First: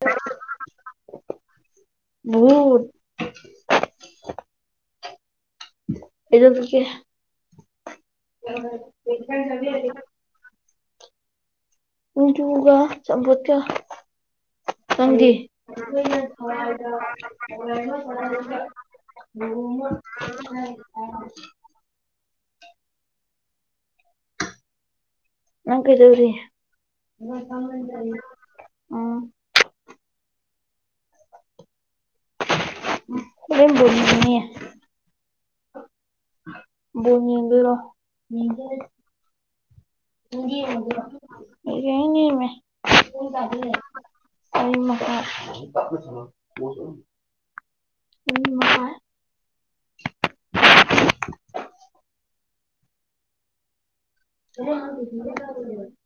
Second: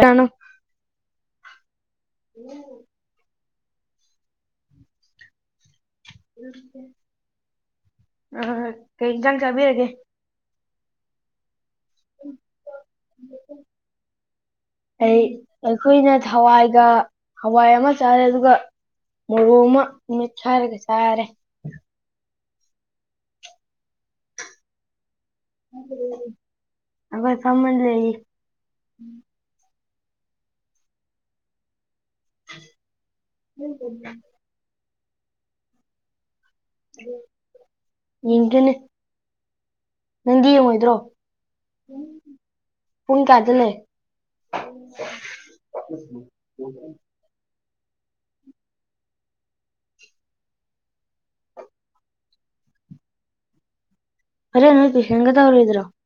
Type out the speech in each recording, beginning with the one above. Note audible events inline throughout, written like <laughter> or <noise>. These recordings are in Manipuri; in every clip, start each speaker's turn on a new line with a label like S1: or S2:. S1: ꯀꯅꯣ
S2: ꯕꯨ <unintelligible>
S1: ꯑ ꯀꯩ ꯏꯟꯖꯥꯡ ꯆꯥꯕꯤꯔꯒꯦ
S2: <unintelligible> ꯅꫭꯡꯆꯨꯒ ꯆꯝꯐꯨꯠꯀ
S1: ꯑꯩ
S2: ꯑꯅꯪꯗꯤ
S1: ꯑꯩꯈꯣꯏꯅ ꯍꯋꯥꯏꯒ ꯍꯋꯥꯏ ꯑꯃ ꯆꯥꯔꯦ ꯑꯗꯨꯒ
S2: <unintelligible>
S1: ꯃꯣꯔꯣꯛ ꯑꯃ
S2: ꯎ
S1: ꯃꯤꯠ ꯁꯥꯔꯒ ꯆꯥꯔꯦ
S2: <unintelligible> ꯅꯪ ꯀꯩꯗꯧꯔꯤ
S1: ꯑꯩꯈꯣꯏ ꯐꯝꯃꯅ ꯂꯩꯔꯤ
S2: ꯎꯝ <unintelligible>
S1: <inaudible>
S2: <unintelligible> ꯕꯣꯜ ꯌꯦꯡꯗꯣꯏꯔꯣ
S1: ꯌꯦꯡꯗꯣꯏꯅꯦ
S2: <unintelligible>
S1: ꯅꯪꯗꯤ ꯌꯦꯡꯉꯣꯏꯗ꯭ꯔꯣ ꯄꯨꯡ ꯀꯌꯥꯗ ꯂꯩ
S2: <unintelligible> <unintelligible>
S1: <unintelligible>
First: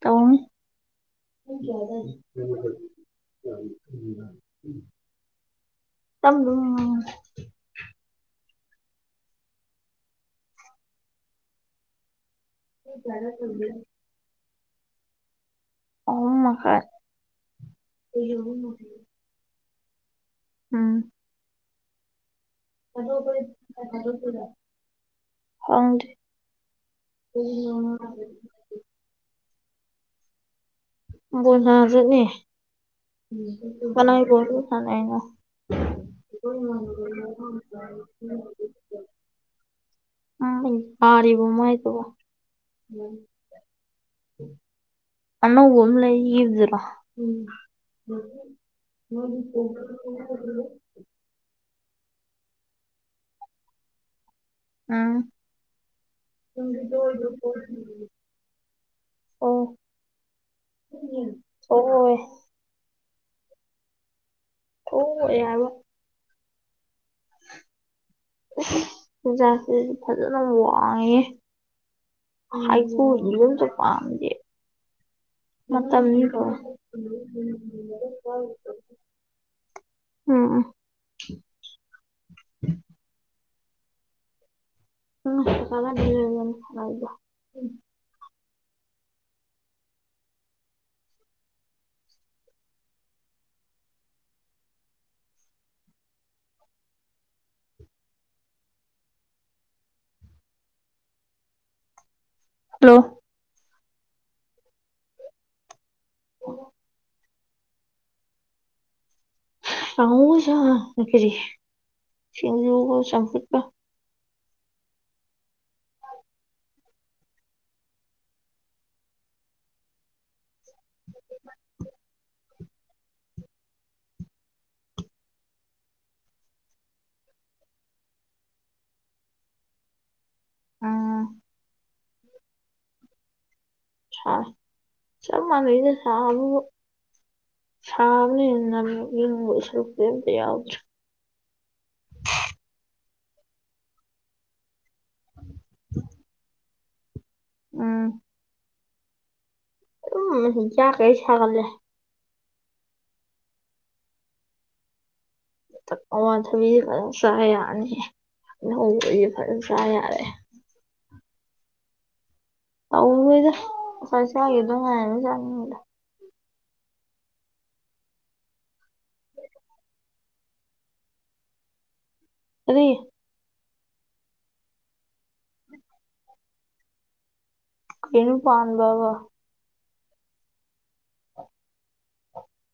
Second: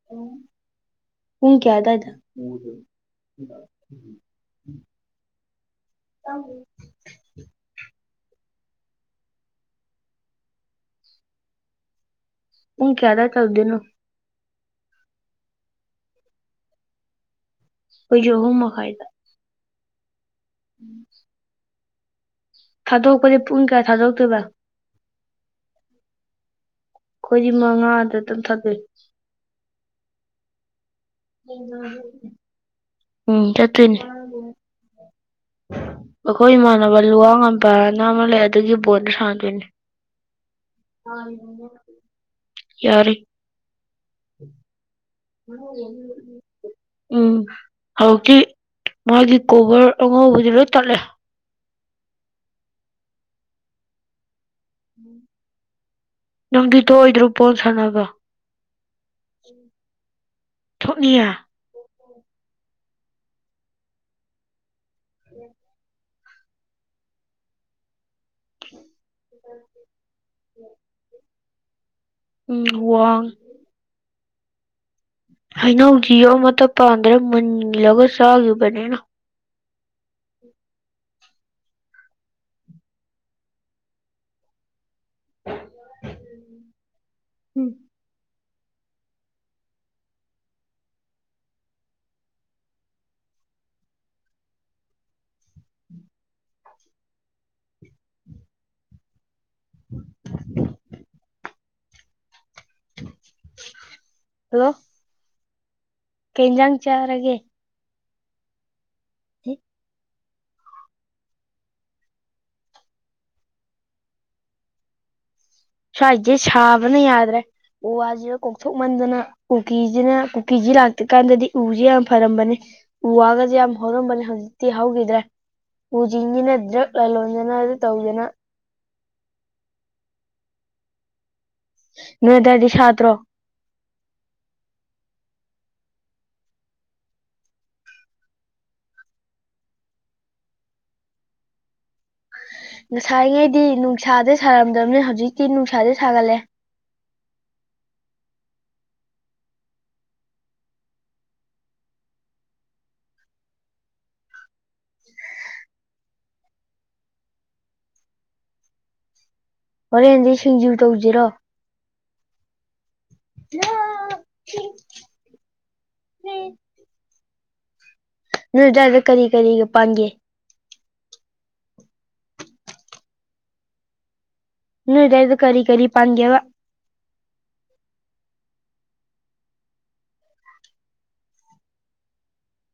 S2: ꯇꯧꯅꯤ
S1: ꯄꯨꯡ ꯀꯌꯥ ꯑꯗꯨꯋꯥꯏꯗ
S2: <unintelligible> ꯇꯝꯔꯨꯝ
S1: ꯄꯨꯡ ꯀꯌꯥꯗꯥꯏ ꯇꯧꯗꯨꯅꯣ
S2: ꯑꯍꯨꯝ ꯃꯈꯥꯏ
S1: ꯑꯩꯖꯨ ꯑꯍꯨꯝ ꯃꯈꯥꯏꯗ
S2: ꯎꯝ
S1: ꯊꯥꯗꯣꯛꯄꯗꯤ ꯄꯨꯡ ꯀꯌꯥ ꯊꯥꯗꯣꯛꯇꯣꯏꯕ
S2: ꯈꯪꯗꯦ
S1: ꯑꯩꯈꯣꯏꯗꯤ
S2: <unintelligible>
S1: ꯃꯉꯥꯗ <unintelligible>
S2: ꯕꯣꯟ ꯁꯥꯟꯅ ꯆꯠꯅꯤ
S1: ꯎꯝ ꯆꯠꯇꯣꯏꯅꯦ
S2: <unintelligible>
S1: ꯑꯈꯣꯏ ꯏꯃꯥꯟꯅꯕ ꯂꯨꯋꯥꯡ ꯉꯝꯄꯥꯅ ꯑꯃ ꯂꯩ ꯑꯗꯨꯒꯤ ꯕꯣꯟꯗꯣ ꯁꯥꯟꯅꯗꯣꯏꯅꯦ
S2: ꯎꯝ ꯄꯥꯔꯤꯕꯣ ꯃꯥꯏꯗꯨꯕꯨ
S1: ꯌꯥꯔꯦ
S2: ꯑꯅꯧꯕ ꯑꯃ ꯂꯩ ꯌꯤꯟꯖꯤꯂꯣ
S1: ꯎꯝ ꯍꯧꯖꯤꯛꯇꯤ ꯃꯥꯒꯤ ꯀꯣꯕꯔ ꯑꯉꯧꯕꯖꯤ ꯂꯣꯏ ꯇꯠꯂꯦ
S2: <unintelligible>
S1: ꯅꯪꯗꯤ ꯊꯣꯛꯑꯣꯏꯗ꯭ꯔꯣ ꯕꯣꯜ ꯁꯥꯟꯅꯕ
S2: ꯑꯣ
S1: ꯊꯣꯛꯅꯤꯌꯦ
S2: <unintelligible> ꯊꯣꯛ ꯑꯣꯏ ꯍꯥꯏꯕ <unintelligible> ꯐꯖꯅꯕ ꯋꯥꯡꯉꯦꯍꯦ
S1: ꯎꯝ
S2: ꯍꯥꯏ ꯇꯨ
S1: ꯋꯥꯡ
S2: ꯏꯔꯣꯟꯗꯣ ꯄꯥꯝꯗꯦ
S1: ꯍꯩꯅꯧꯖꯤ
S2: ꯃꯇꯝꯅꯤ
S1: ꯑꯃꯠꯇ ꯄꯥꯟꯗ꯭ꯔꯦ ꯃꯨꯜꯂꯒ ꯆꯥꯒꯤꯕꯅꯤꯅ
S2: <unintelligible> ꯎꯝ ꯎꯝ
S1: ꯎꯝ
S2: <unintelligible>
S1: <unintelligible>
S2: ꯍꯂꯣ
S1: ꯍꯜꯂꯣ ꯀꯩ ꯏꯟꯖꯥꯡ ꯆꯥꯔꯒꯦ <unintelligible>
S2: <unintelligible> ꯁꯤꯡꯖꯨꯒ ꯆꯝꯐꯨꯠꯀ
S1: ꯁ꯭ꯋꯥꯏꯖꯦ ꯁꯥꯕꯅ ꯌꯥꯗ꯭ꯔꯦ ꯎ ꯋꯥꯖꯤꯒ ꯀꯣꯛꯊꯣꯛꯃꯟꯗꯅ ꯀꯨꯀꯤꯖꯤꯅ ꯀꯤꯖꯦ ꯂꯥꯛꯇ꯭ꯔꯤ ꯀꯥꯟꯗꯗꯤ ꯎꯖꯦ ꯌꯥꯝ ꯐꯔꯝꯕꯅꯦ ꯎ ꯋꯥꯒꯖꯦ ꯌꯥꯝ ꯍꯧꯔꯝꯕꯅꯦ ꯍꯧꯖꯤꯛꯇꯤ ꯍꯧꯒꯤꯗ꯭ꯔꯦ ꯎꯖꯤꯅꯤꯅ ꯗ꯭ꯔꯛ ꯂꯂꯣꯟꯗꯅ ꯑꯗꯨ ꯇꯧꯗꯅ
S2: ꯎꯝ
S1: ꯅꯣꯏ ꯑꯗꯥꯏꯗꯤ ꯁꯥꯗ꯭ꯔꯣ
S2: ꯁꯥꯔꯦ ꯆꯞ ꯃꯥꯟꯅꯩꯗ ꯁꯥꯕꯕꯨ ꯁꯥꯕꯅ ꯍꯦꯟꯅ ꯅꯝꯃꯦ ꯏꯪꯕꯒꯤ ꯁꯔꯨꯛꯇꯤ ꯑꯃꯇ ꯌꯥꯎꯗ꯭ꯔꯦ
S1: ꯉꯁꯥꯏꯉꯩꯗꯤ ꯅꯨꯡꯁꯥꯥꯖꯦ ꯁꯥꯔꯝꯗꯕꯅꯦ ꯍꯧꯖꯤꯛꯇꯤ ꯅꯨꯡꯁꯥꯥꯖꯦ ꯁꯥꯒꯠꯂꯦ
S2: ꯎꯝ ꯑꯗꯨꯝ <unintelligible> ꯀꯩ ꯁꯥꯒꯠꯂꯦ ꯑꯋꯥ ꯊꯕꯤꯖꯦ ꯐꯖꯅ ꯆꯥ ꯌꯥꯔꯅꯤ <unintelligible> ꯐꯖꯅ ꯆꯥ ꯌꯥꯔꯦ
S1: ꯍꯣꯔꯦꯟꯗꯤ ꯁꯤꯡꯖꯨ ꯇꯧꯖꯤꯔꯣ
S2: ꯇꯎꯔꯣꯏꯗ ꯉꯁꯥꯏ ꯆꯥꯒꯤꯕꯗ ꯉꯥꯏꯔꯤꯝꯅ ꯆꯥꯅꯤꯡꯗꯦ
S1: ꯅꯤꯛ ꯅꯣꯏ ꯑꯗ꯭ꯋꯥꯏꯗ ꯀꯔꯤ ꯀꯔꯤꯒ ꯄꯥꯟꯒꯦ
S2: ꯑꯗꯨꯏ
S1: ꯅꯣꯏ ꯑꯗ꯭ꯋꯥꯏꯗ ꯀꯔꯤ ꯀꯔꯤ ꯄꯥꯟꯒꯦ ꯍꯥꯏꯕ
S2: ꯀꯩꯅꯣ ꯄꯥꯟꯕꯕꯨ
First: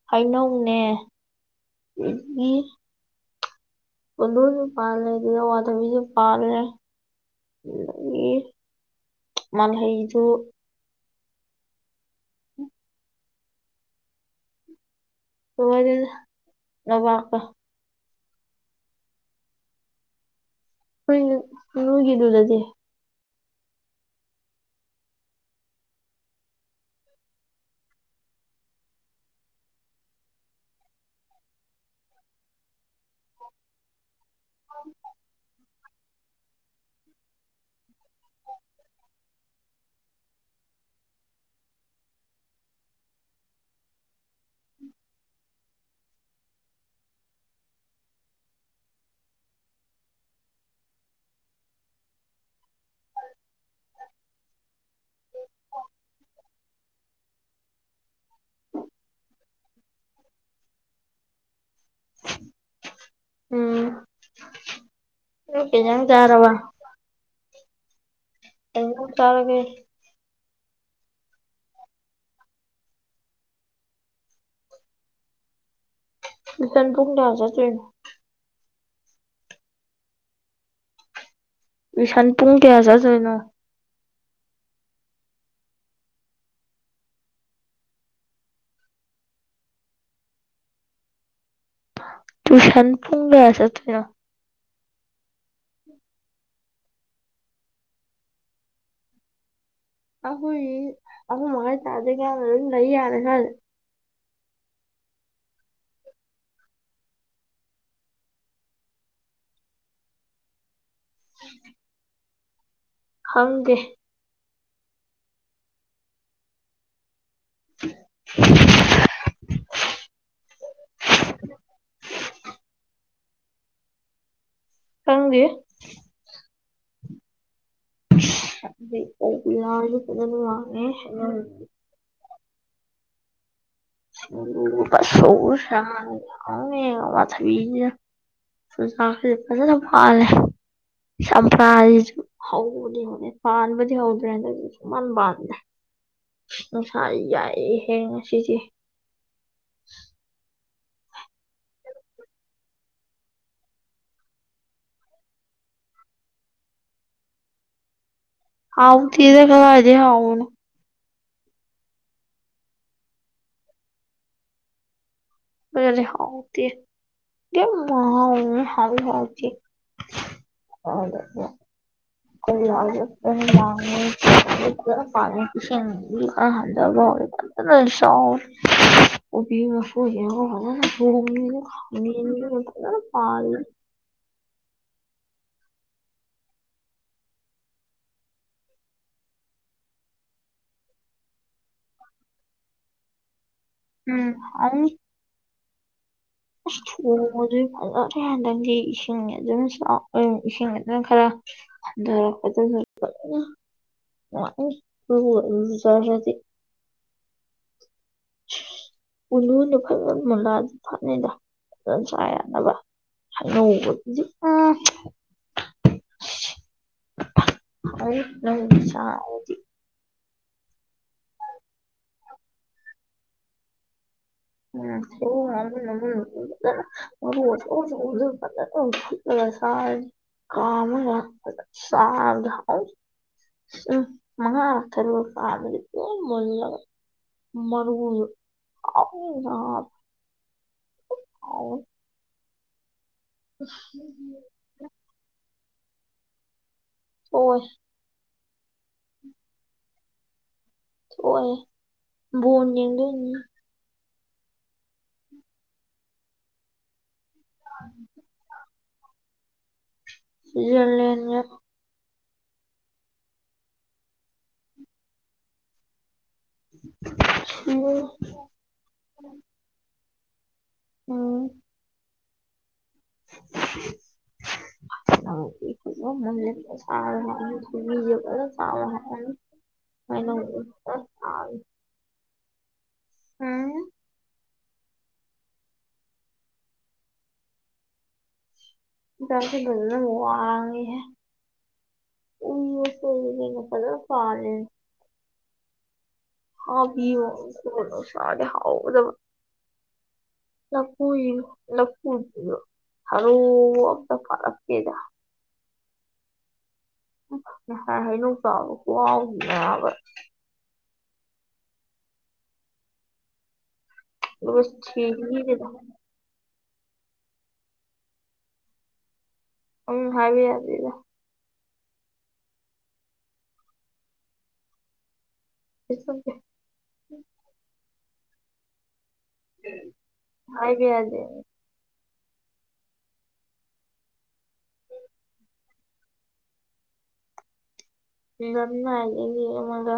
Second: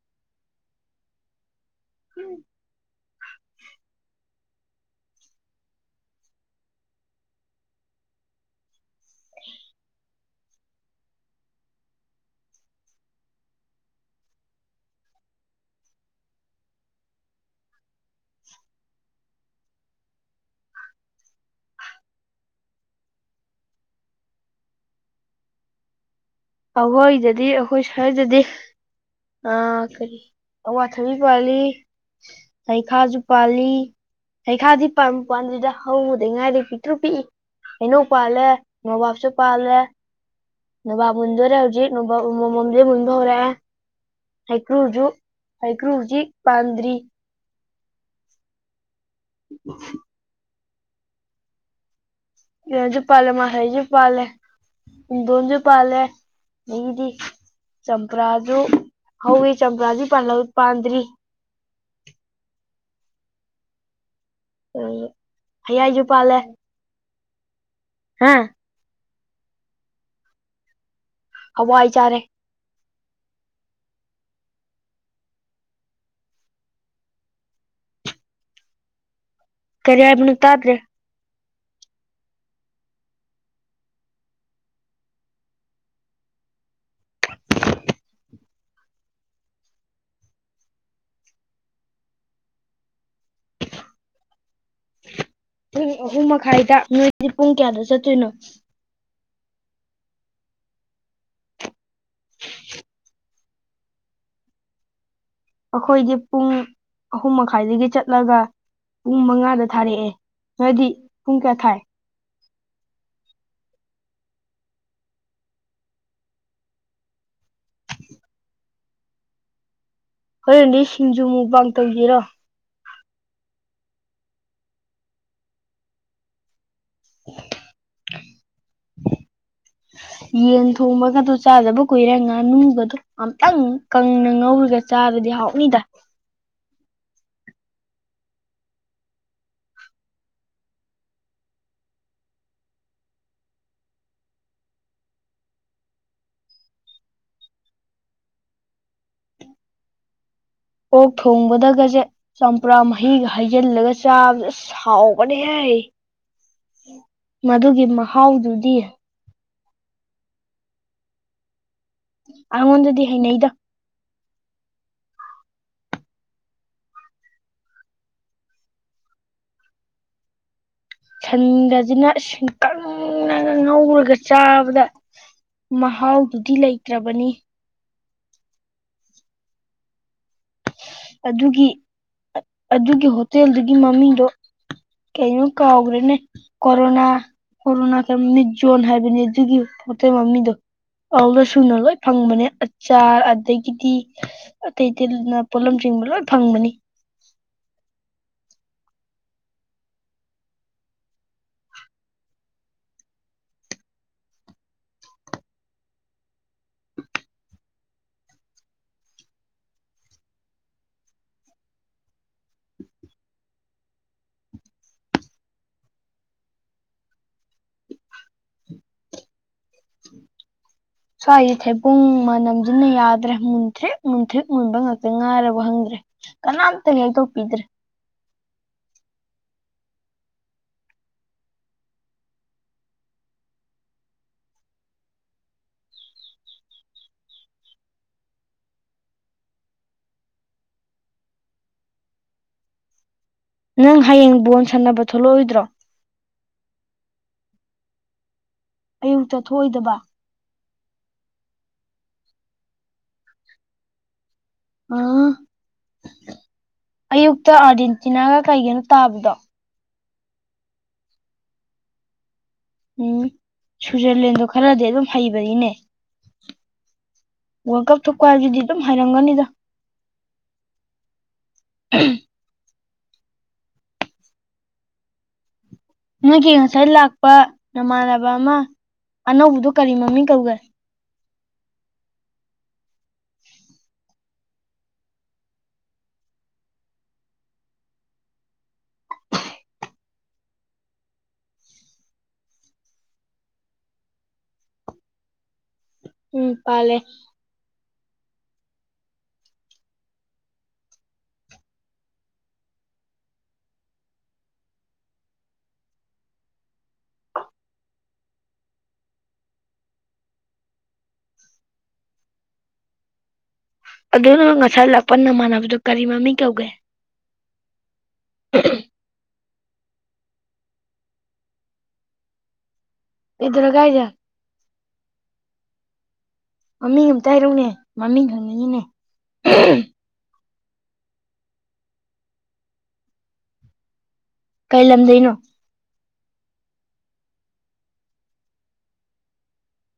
S2: ꯍꯩꯅꯧꯅꯦ <unintelligible> ꯄꯨꯟꯗꯣꯟꯖꯨ ꯄꯥꯂꯦ ꯑꯗꯨ ꯑꯋꯥꯊꯕꯤꯁꯨ ꯄꯥꯂꯦ <unintelligible> ꯃꯥꯜꯍꯩꯖꯨ ꯅꯨꯡꯉꯥꯏꯗꯦꯗ ꯅꯣꯕꯥꯞꯀ ꯍꯣꯏ ꯅꯣꯏꯒꯤꯗꯨꯗꯗꯤ
S1: ꯑꯩꯈꯣꯏꯗꯗꯤ ꯑꯩꯈꯣꯏ ꯁ꯭ꯋꯥꯏꯗꯗꯤ ꯑꯥ ꯀꯔꯤ ꯑꯋꯥꯊꯕꯤ ꯄꯥꯥꯜꯂꯤ ꯍꯩꯈꯥꯁꯨ ꯄꯥꯜꯂꯤ ꯍꯩꯈꯥꯗꯤ ꯄꯥꯟꯕꯨ ꯄꯥꯟꯗꯦꯗ ꯍꯧꯕꯗ ꯉꯥꯏꯔꯤ ꯄꯤꯛꯇ꯭ꯔꯨ ꯄꯤꯛꯏ ꯍꯩꯅꯧ ꯄꯥꯜꯂꯦ ꯅꯣꯕꯥꯞꯁꯨ ꯄꯥꯜꯂꯦ ꯅꯣꯕꯥꯞ ꯃꯨꯟꯗꯧꯔꯦ ꯍꯧꯖꯤꯛ ꯅꯣꯕꯥꯞ ꯑꯃꯥꯃꯝꯗꯤ ꯃꯨꯟꯕꯥ ꯍꯧꯔꯦ ꯍꯩꯀ꯭ꯔꯨꯁꯨ ꯍꯩꯀ꯭ꯔꯨ ꯍꯨꯖꯤꯛ ꯄꯥꯟꯗ꯭ꯔꯤ <unintelligible> ꯀꯩꯅꯣꯁꯨ ꯄꯥꯜꯂꯦ ꯃꯥꯜꯍꯩꯁꯨ ꯄꯥꯜꯂꯦ ꯄꯨꯡꯗꯣꯟꯁꯨ ꯄꯥꯜꯂꯦ ꯑꯗꯒꯤꯗꯤ ꯆꯝꯄꯔꯥꯗꯨ ꯍꯧꯋꯤ ꯆꯝꯄ꯭ꯔꯥꯗꯤ ꯄꯥꯜꯍꯧ ꯄꯥꯟꯗ꯭ꯔꯤ꯫
S2: ꯎꯝ
S1: ꯑꯣ
S2: ꯅꯪ ꯀꯩꯑꯦꯟꯖꯥꯡ ꯆꯔꯕꯥ꯫
S1: ꯍꯥ
S2: ꯀꯩ ꯍꯦꯟꯖꯥꯪ ꯇꯔꯒꯦ꯫
S1: ꯍꯋꯥꯏ ꯆꯥꯔꯦ꯫
S2: ꯇꯨꯏꯁꯟ ꯄꯨꯡ ꯀꯌꯥ ꯆꯠꯇꯣꯏꯅꯣ꯫
S1: ꯀꯔꯤ ꯍꯥꯏꯕꯅꯣ ꯇꯥꯗ꯭ꯔꯦ꯫
S2: ꯇꯨꯏꯁꯟ ꯄꯨꯡ ꯀꯌꯥ ꯆꯠꯇꯣꯏꯅꯣ꯫ ꯇꯨꯏꯁꯟ ꯄꯨꯡ ꯀꯌꯥ ꯆꯠꯇꯣꯏꯅꯣ꯫
S1: ꯄꯨꯡ ꯑꯍꯨꯝꯃꯈꯥꯏꯗ ꯅꯣꯏꯗꯤ ꯄꯨꯡ ꯀꯌꯥꯗ ꯆꯠꯇꯣꯏꯅꯣ꯫
S2: ꯑꯈꯣꯏꯗꯤ ꯑꯍꯨꯝꯃꯈꯥꯏ ꯇꯕꯗꯩꯩ ꯒꯌꯥꯇꯥ ꯑꯗꯨꯝ ꯂꯩ ꯌꯥꯔꯦ ꯁ꯭ꯋꯥꯏꯗ
S1: ꯑꯩꯈꯣꯏꯒꯤ ꯄꯨꯡ ꯑꯍꯨꯝ ꯃꯈꯥꯏꯗꯒꯤ ꯆꯠꯂꯒ ꯄꯨꯡ ꯃꯉꯥꯗ ꯊꯥꯔꯛꯑꯦ ꯅꯣꯏꯗꯤ ꯄꯨꯡ ꯀꯌꯥ ꯊꯥꯏ
S2: ꯈꯪꯗꯦ꯫ <unintelligible>
S1: ꯍꯣꯔꯦꯟꯗꯤ ꯁꯤꯡꯖꯨ ꯃꯨꯛꯕꯥꯡ ꯇꯧꯖꯤꯔꯣ꯫
S2: ꯈꯪꯗꯦ꯫
S1: <inaudible> ꯌꯦꯟ ꯊꯣꯡꯕꯒꯗꯣ
S2: <unintelligible>
S1: ꯆꯥꯗꯕ ꯀꯨꯏꯔꯦ ꯉꯥꯅꯨꯒꯗꯣ ꯑꯝꯇꯪ ꯀꯪꯅ ꯉꯧꯔꯒ ꯆꯥꯔꯗꯤ ꯍꯥꯎꯅꯤꯗ
S2: ꯍꯥꯎꯅꯤ ꯑꯋꯥꯊꯕꯤꯖꯤꯒ ꯆꯨꯖꯥꯛꯁꯦ ꯐꯖꯅ ꯄꯥꯜꯂꯦ꯫ ꯆꯝꯄ꯭ꯔꯁꯤꯁꯨ ꯍꯧꯕꯗꯤ ꯍꯧꯅꯤ ꯄꯥꯟꯕꯗꯤ ꯍꯧꯗ꯭ꯔꯤ ꯍꯟꯇꯛꯇꯤ ꯁꯨꯛꯄꯥꯟ ꯄꯥꯟꯗꯔꯦ꯫ ꯅꯨꯡꯁꯥꯥꯁꯤ ꯌꯥꯛꯏꯍꯦ ꯉꯥꯁꯤꯗꯤ꯫
S1: ꯑꯣꯛ ꯊꯣꯡꯕꯗꯒꯁꯦ꯫ ꯆꯝꯄ꯭ꯔꯥ ꯃꯍꯤꯒ ꯍꯩꯖꯤꯜꯂꯒ ꯆꯥꯕꯖꯤ ꯑꯁ ꯍꯥꯎꯕꯅꯤꯍꯦ꯫ ꯃꯗꯨꯒꯤ ꯃꯍꯥꯎꯗꯨꯗꯤ꯫
S2: ꯍꯥꯎꯇꯦꯗꯥ ꯀꯔꯥꯏꯗꯩꯩ ꯍꯥꯎꯕꯅꯣ꯫
S1: ꯑꯩꯉꯣꯟꯗꯗꯤ ꯍꯩꯅꯩꯗ꯫
S2: ꯑꯩꯉꯣꯟꯗꯥꯗꯤ ꯍꯥꯎꯇꯦ꯫ <unintelligible> ꯍꯥꯎꯖꯨ ꯍꯥꯎꯇꯦ꯫
S1: ꯁꯟꯒꯁꯤꯅ
S2: <unintelligible>
S1: ꯀꯪꯅꯒ ꯉꯧꯔꯒ ꯆꯥꯕꯗ ꯃꯍꯥꯎꯗꯨꯗꯤ ꯂꯩꯇ꯭ꯔꯕꯅꯤ
S2: ꯐꯖꯅꯗꯤ ꯆꯥꯎꯔꯦ ꯀꯣꯕꯤꯃꯁꯣꯏꯖꯨ <unintelligible> <unintelligible>
S1: ꯑꯗꯨꯒꯤ
S2: ꯐꯖꯅꯥ
S1: ꯑꯗꯨꯒꯤ
S2: ꯄꯥꯜꯂꯦ꯫
S1: ꯍꯣꯇꯦꯜꯗꯨꯒꯤ ꯃꯃꯤꯡꯗꯣ ꯀꯩꯅꯣ ꯀꯥꯎꯒ꯭ꯔꯦꯅꯦ ꯀꯣꯔꯣꯅꯥ ꯀꯣꯔꯣꯅꯥ ꯀꯃꯤꯅꯤꯠ ꯖꯣꯟ ꯍꯥꯏꯕꯅꯤ ꯑꯗꯨꯒꯤ ꯍꯣꯇꯦꯜ ꯃꯃꯤꯡꯗꯣ꯫ ꯑꯗꯨꯗꯥ ꯁꯨꯅ ꯂꯣꯏ ꯐꯪꯕꯅꯦ ꯑꯆꯥꯔ ꯑꯗꯒꯤ ꯀꯗꯤ
S2: ꯎꯝ
S1: ꯑꯇꯩ
S2: ꯑꯃꯨꯛ
S1: ꯑꯇꯩꯅ ꯄꯣꯠꯂꯝ ꯆꯤꯡꯕ ꯂꯣꯏ ꯐꯪꯕꯅꯤ꯫
S2: ꯊꯣꯡꯕꯗꯨ ꯐꯖ ꯍꯟꯗꯪꯗꯤ ꯏꯁꯤꯡ ꯑꯗꯨꯝ ꯏꯁꯤꯡ ꯑꯗꯨꯅ ꯈꯔ ꯔ ꯄꯗꯔꯗꯤ꯫ ꯎꯂꯨꯗ ꯐꯖꯅ ꯃꯨꯂꯥꯗ ꯊꯠꯅꯩꯗ ꯐꯖꯅ ꯆꯥ ꯌꯥꯅꯕ ꯗꯤ ꯑ <unintelligible>
S1: ꯁꯣ ꯑꯩ ꯊꯦꯕꯨꯡ ꯅꯝꯗꯅ ꯌꯥꯎꯗ꯭ꯔ ꯃꯟꯇꯔꯤ ꯃꯟꯇ꯭ꯔꯤ꯫ ꯀꯅꯥꯝꯇ ꯍꯦꯛꯇꯣꯛꯄꯤꯗ꯭ꯔꯦ
S2: <unintelligible> <unintelligible> ꯎꯝ ꯃꯥꯉ ꯈꯔ ꯐ ꯀ ꯂ ꯃꯔꯔ ꯑ ꯑ
S1: ꯅꯪ ꯍꯌꯦꯡ ꯕꯣꯟ ꯁꯥꯟꯅꯕ ꯊꯣꯛꯂꯛꯑꯣꯏꯗ꯭ꯔꯣ
S2: ꯊꯣꯛ ꯑꯣꯏ
S1: ꯑꯌꯨꯛꯇ ꯊꯣꯛꯑꯣꯏꯗꯕ
S2: ꯑꯣꯏ ꯕꯣꯟ ꯌꯦꯪꯗꯣꯏꯅꯦ
S1: ꯎꯝ ꯑꯌꯨꯛꯇ ꯑꯥꯔꯖꯦꯟꯇꯤꯅꯥꯒ ꯀꯩꯒꯤꯅꯣ ꯇꯥꯕꯗꯣ
S2: ꯂꯩꯂ
S1: ꯎꯝ ꯁ꯭ꯋꯤꯖꯔꯂꯦꯟꯗꯣ ꯈꯔꯗꯤ ꯑꯗꯨꯝ ꯍꯩꯕꯅꯤꯅꯦ ꯋꯥꯔꯜ ꯀꯞ ꯊꯣꯛꯄ
S2: ꯍ
S1: ꯍꯥꯏꯕꯁꯤꯗꯤ ꯑꯗꯨꯝ ꯍꯥꯏꯔꯝꯒꯅꯤꯗ
S2: ꯎꯝ
S1: ꯎ ꯅꯣꯏꯒꯤ ꯉꯁꯥꯏ ꯂꯥꯛꯄ
S2: ꯁꯥ
S1: ꯅꯃꯥꯟꯅꯕ ꯑꯃ ꯑꯅꯧꯕꯗꯣ
S2: ꯍꯥꯏ
S1: ꯀꯔꯤ ꯃꯃꯤꯡ ꯀꯧꯒꯦ
S2: ꯍ ꯎꯝ ꯇꯔꯁꯤ ꯖꯅ ꯋꯥꯉꯣꯏ ꯍ ꯎꯏꯁꯨꯉ ꯄ ꯐꯥꯜ
S1: ꯎꯝ ꯄꯥꯜꯂꯦ
S2: ꯍꯥꯎꯕꯤ ꯁꯥꯔꯦ ꯍꯥꯎꯗꯕ ꯂꯄꯨ ꯂꯄꯨ ꯍꯂꯣꯗ ꯐꯔꯛꯦꯗ ꯅ ꯆꯕ ꯀꯎ ꯌꯥꯕ
S1: ꯑꯗꯨꯅ ꯉꯁꯥꯏ
S2: ꯊꯤ
S1: ꯂꯥꯛꯄ ꯅꯃꯥꯟꯅꯕꯗꯨꯣ ꯀꯔꯤ ꯃꯃꯤꯡ ꯀꯧꯒꯦ
S2: ꯎꯝ ꯍꯥꯏ ꯍꯥꯏꯗ
S1: ꯏꯗꯔꯒꯥꯏꯖ ꯃꯃꯤꯡ ꯑꯝꯇ ꯍꯥꯏꯔꯧꯅꯦ ꯃꯃꯤꯡ ꯈꯪꯅꯤꯡꯉꯤꯅꯦ
S2: ꯍꯥꯏ ꯕꯥ ꯌꯥꯗꯦ
S1: ꯀꯩ ꯂꯝꯗꯣꯏꯩꯅꯣ
S2: ꯅꯅ ꯃꯒ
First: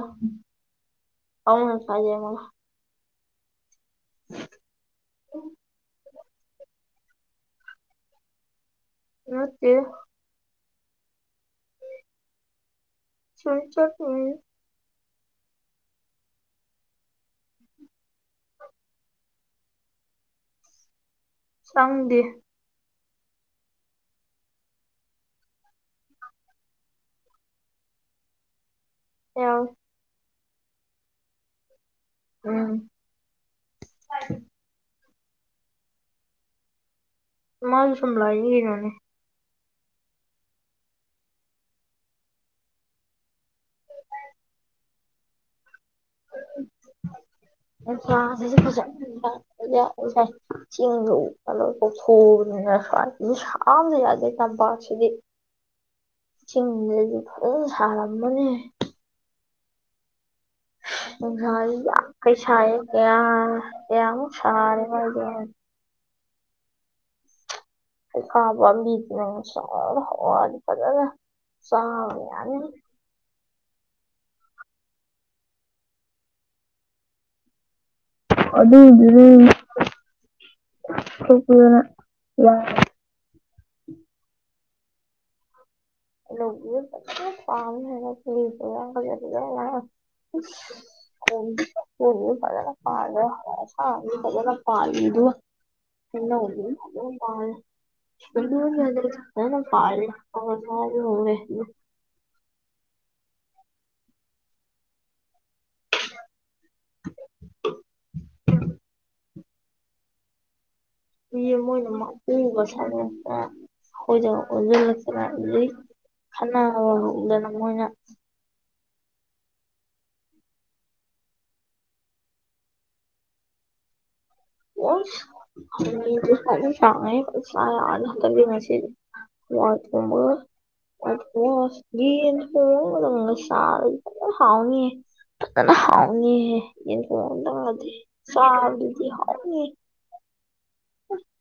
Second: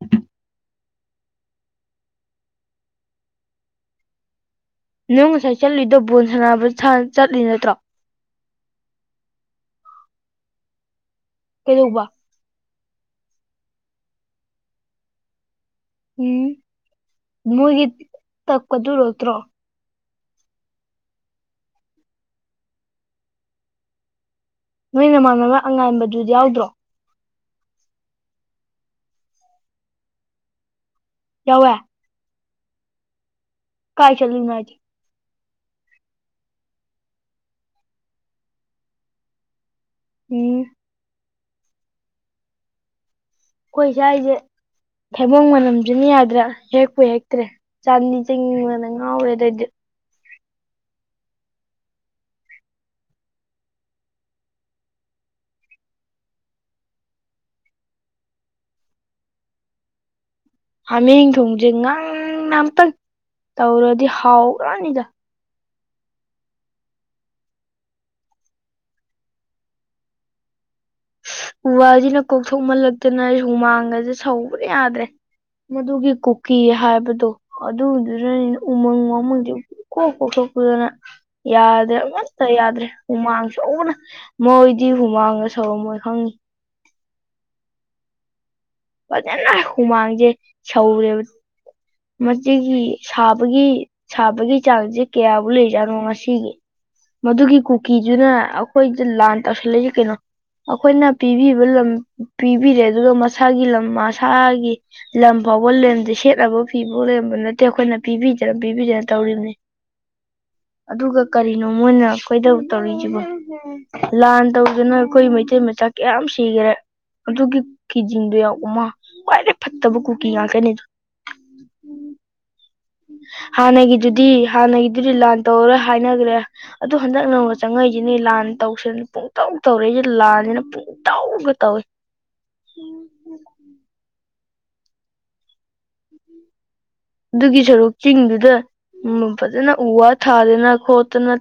S2: ꯐꯥꯎꯅ ꯍꯥꯏꯖꯦ ꯃ ꯎꯝ
S1: ꯅꯪ ꯉꯁꯥꯏ ꯆꯠꯂꯤꯗꯣ ꯕꯣꯣꯟ ꯁꯥꯟꯅꯕ ꯆꯠꯂꯤ ꯅꯠꯇ꯭ꯔꯣ
S2: ꯃꯠꯇꯦ
S1: ꯀꯩꯗꯣ ꯕ
S2: ꯆꯣꯟ ꯆ
S1: ꯎꯝ ꯃꯣꯏꯒꯤ ꯇꯞꯀꯗꯨꯔꯠꯇ꯭ꯔꯣ
S2: ꯆꯪꯗꯦ
S1: ꯅꯣꯏ ꯅꯃꯥꯟꯅꯕ ꯑꯉꯥꯟꯕꯗꯨꯗꯤ ꯌꯥꯎꯗ꯭ꯔꯣ
S2: ꯑ
S1: ꯌꯥꯧꯋ
S2: ꯎꯝ
S1: ꯀꯥꯏ ꯆꯜꯂꯅꯨꯡꯦ
S2: ꯃꯥꯅ ꯁꯨꯝ <unintelligible>
S1: ꯎ ꯑꯩꯈꯣꯏ ꯁꯥꯏꯁꯦ ꯊꯩꯕꯣꯡ ꯃꯅꯝꯁꯤꯅ ꯌꯥꯗ꯭ꯔꯦ ꯍꯦꯛꯄꯨ ꯍꯦꯛꯇ꯭ꯔꯦ ꯆꯥꯟꯅꯤ ꯆꯤꯡꯅꯤꯡꯕꯅ ꯉꯥꯎꯔꯦ ꯑꯗꯗꯤ
S2: ꯑꯩꯁꯥꯏ ꯆꯤꯡꯗꯨꯊꯨꯅꯤꯅ ꯃꯤꯁꯥꯅ ꯌꯥꯗꯦ ꯇꯝꯄꯥꯛꯁꯤꯗꯤ <unintelligible> ꯁꯔꯝ ꯃꯅꯦ
S1: ꯍꯥꯃꯦꯡ ꯊꯣꯡꯁꯦ
S2: ꯉꯥꯏ ꯌꯥꯛꯈꯩ
S1: ꯉꯥꯡꯅ
S2: ꯁꯥꯏ
S1: ꯑꯝꯇꯪ
S2: ꯀꯌꯥ
S1: ꯇꯧꯔꯗꯤ
S2: ꯀꯌꯥꯃꯨꯛ ꯁꯥꯔꯕ
S1: ꯍꯥꯎꯔꯅꯤꯗ
S2: ꯍꯥꯏ <unintelligible>
S1: ꯎ ꯋꯥ ꯖꯤꯅ ꯀꯣꯛꯊꯣꯛꯃꯜꯂꯥ ꯛꯇꯅ ꯍꯨꯃꯥꯡꯒꯁꯦ ꯁꯧꯕꯗ ꯌꯥꯗ꯭ꯔꯦ ꯃꯗꯨꯒꯤ ꯀꯨꯀꯤ ꯍꯥꯏꯕꯗꯣ ꯑꯗꯨꯗꯨꯅꯅꯤꯅ ꯎꯃꯪ
S2: ꯑꯗꯨꯏꯗꯨꯗꯩ
S1: ꯋꯥꯃꯪꯁ ꯀꯣꯛ ꯀꯣꯛ ꯈꯣꯛꯄꯨꯗꯅ
S2: ꯊꯣꯛꯄꯗꯅ
S1: ꯌꯥꯗ꯭ꯔꯦ ꯑꯝꯇ
S2: ꯌꯥꯝ
S1: ꯌꯥꯗ꯭ꯔꯦ ꯍꯨꯃꯥꯡ ꯁꯧꯕꯅ ꯃꯣꯏꯗꯤ ꯍꯨꯃꯥꯡ ꯁꯧꯔꯝꯃꯣꯏ ꯈꯪ ꯐꯖꯅ
S2: <unintelligible>
S1: ꯍꯨꯃꯥꯡꯁꯦ ꯁꯧꯔꯦꯕ ꯃꯁꯤꯒꯤ
S2: <unintelligible>
S1: ꯁꯥꯕꯒꯤ ꯁꯥꯕꯒꯤ ꯆꯥꯡꯁꯦ ꯀꯌꯥꯕꯨ ꯂꯩꯖꯥꯠꯅꯣ ꯉꯁꯤꯒꯤ
S2: <unintelligible>
S1: ꯃꯗꯨꯒꯤ ꯀꯨꯀꯤꯗꯨꯅ ꯑꯩꯈꯣꯏꯗ ꯂꯥꯟ ꯇꯧꯁꯜꯂꯛꯏ ꯀꯩꯅꯣ
S2: <unintelligible>
S1: ꯑꯩꯈꯣꯏꯅ ꯄꯤꯕꯤꯕ
S2: <unintelligible>
S1: ꯄꯤꯕꯤꯔꯦ ꯑꯗꯨꯒ ꯃꯁꯥꯒꯤ ꯂꯝ ꯃꯁꯥꯒꯤ ꯂꯝ ꯐꯥꯎꯕ ꯂꯦꯝꯗꯦ ꯁꯦꯠꯅꯕ ꯐꯤꯕꯥꯎ ꯂꯩꯔꯝꯕ ꯅꯠꯇꯦ ꯑꯩꯈꯣꯏꯅ ꯄꯤꯕꯤꯗꯅ ꯄꯤꯕꯤꯗꯅ ꯇꯧꯔꯤꯕꯅꯤ ꯑꯗꯨꯒ ꯀꯔꯤꯅꯣ ꯃꯣꯏꯅ ꯑꯩꯈꯣꯏꯗ ꯇꯧꯔꯤꯁꯤꯕꯣ
S2: ꯑꯩꯈꯣꯏꯗ
S1: ꯂꯥꯟ ꯇꯧꯗꯨꯅ
S2: ꯑꯣꯟꯁꯤꯜꯂꯛ
S1: ꯑꯩꯈꯣꯏ ꯃꯩꯇꯩ
S2: ꯑꯗꯩ
S1: ꯃꯆꯥ ꯀꯌꯥꯝ ꯁꯤꯈꯔꯦ
S2: ꯈꯠꯅꯕ ꯍꯧꯗꯅ
S1: ꯑꯗꯨꯒꯤ
S2: ꯃꯣꯏꯅ
S1: ꯁꯤꯡꯗ ꯎꯃꯥ ꯈ꯭ꯋꯥꯏꯗꯩ ꯐꯠꯇꯕ ꯀꯨꯀꯤ ꯉꯥꯛꯇꯅꯦ ꯍꯥꯟꯅꯒꯤꯗꯨꯗꯤ ꯍꯥꯟꯅꯒꯤꯗꯨꯗꯤ ꯂꯥꯟ ꯇꯧꯔꯣꯏ ꯍꯥꯏꯅꯈ꯭ꯔꯦ ꯑꯗꯨꯗ ꯍꯟꯗꯛ ꯅꯪ ꯆꯪꯉꯛꯏꯁꯤꯅꯦ ꯂꯥꯟ ꯇꯧꯁꯦꯅ ꯇꯧ ꯇꯧꯔꯛꯏꯁꯦ ꯂꯥꯟꯅꯤꯅ ꯄꯨꯡ ꯇꯧꯒ ꯇꯧꯏ
S2: ꯌꯦꯟ ꯊꯣꯡꯉꯒ ꯆꯥꯔꯗꯤ ꯍꯥꯎꯅꯤ ꯐꯖꯅ ꯍꯥꯎꯅꯤ
S1: ꯑꯗꯨꯒꯤ ꯁꯔꯨꯛ
S2: <unintelligible>
S1: ꯆꯤꯡꯗꯨꯗ
S2: ꯆꯥꯕꯗꯨꯗꯤ
S1: ꯐꯖꯅ ꯎ ꯋꯥ ꯊꯥꯗꯅ ꯈꯣꯠꯇꯅ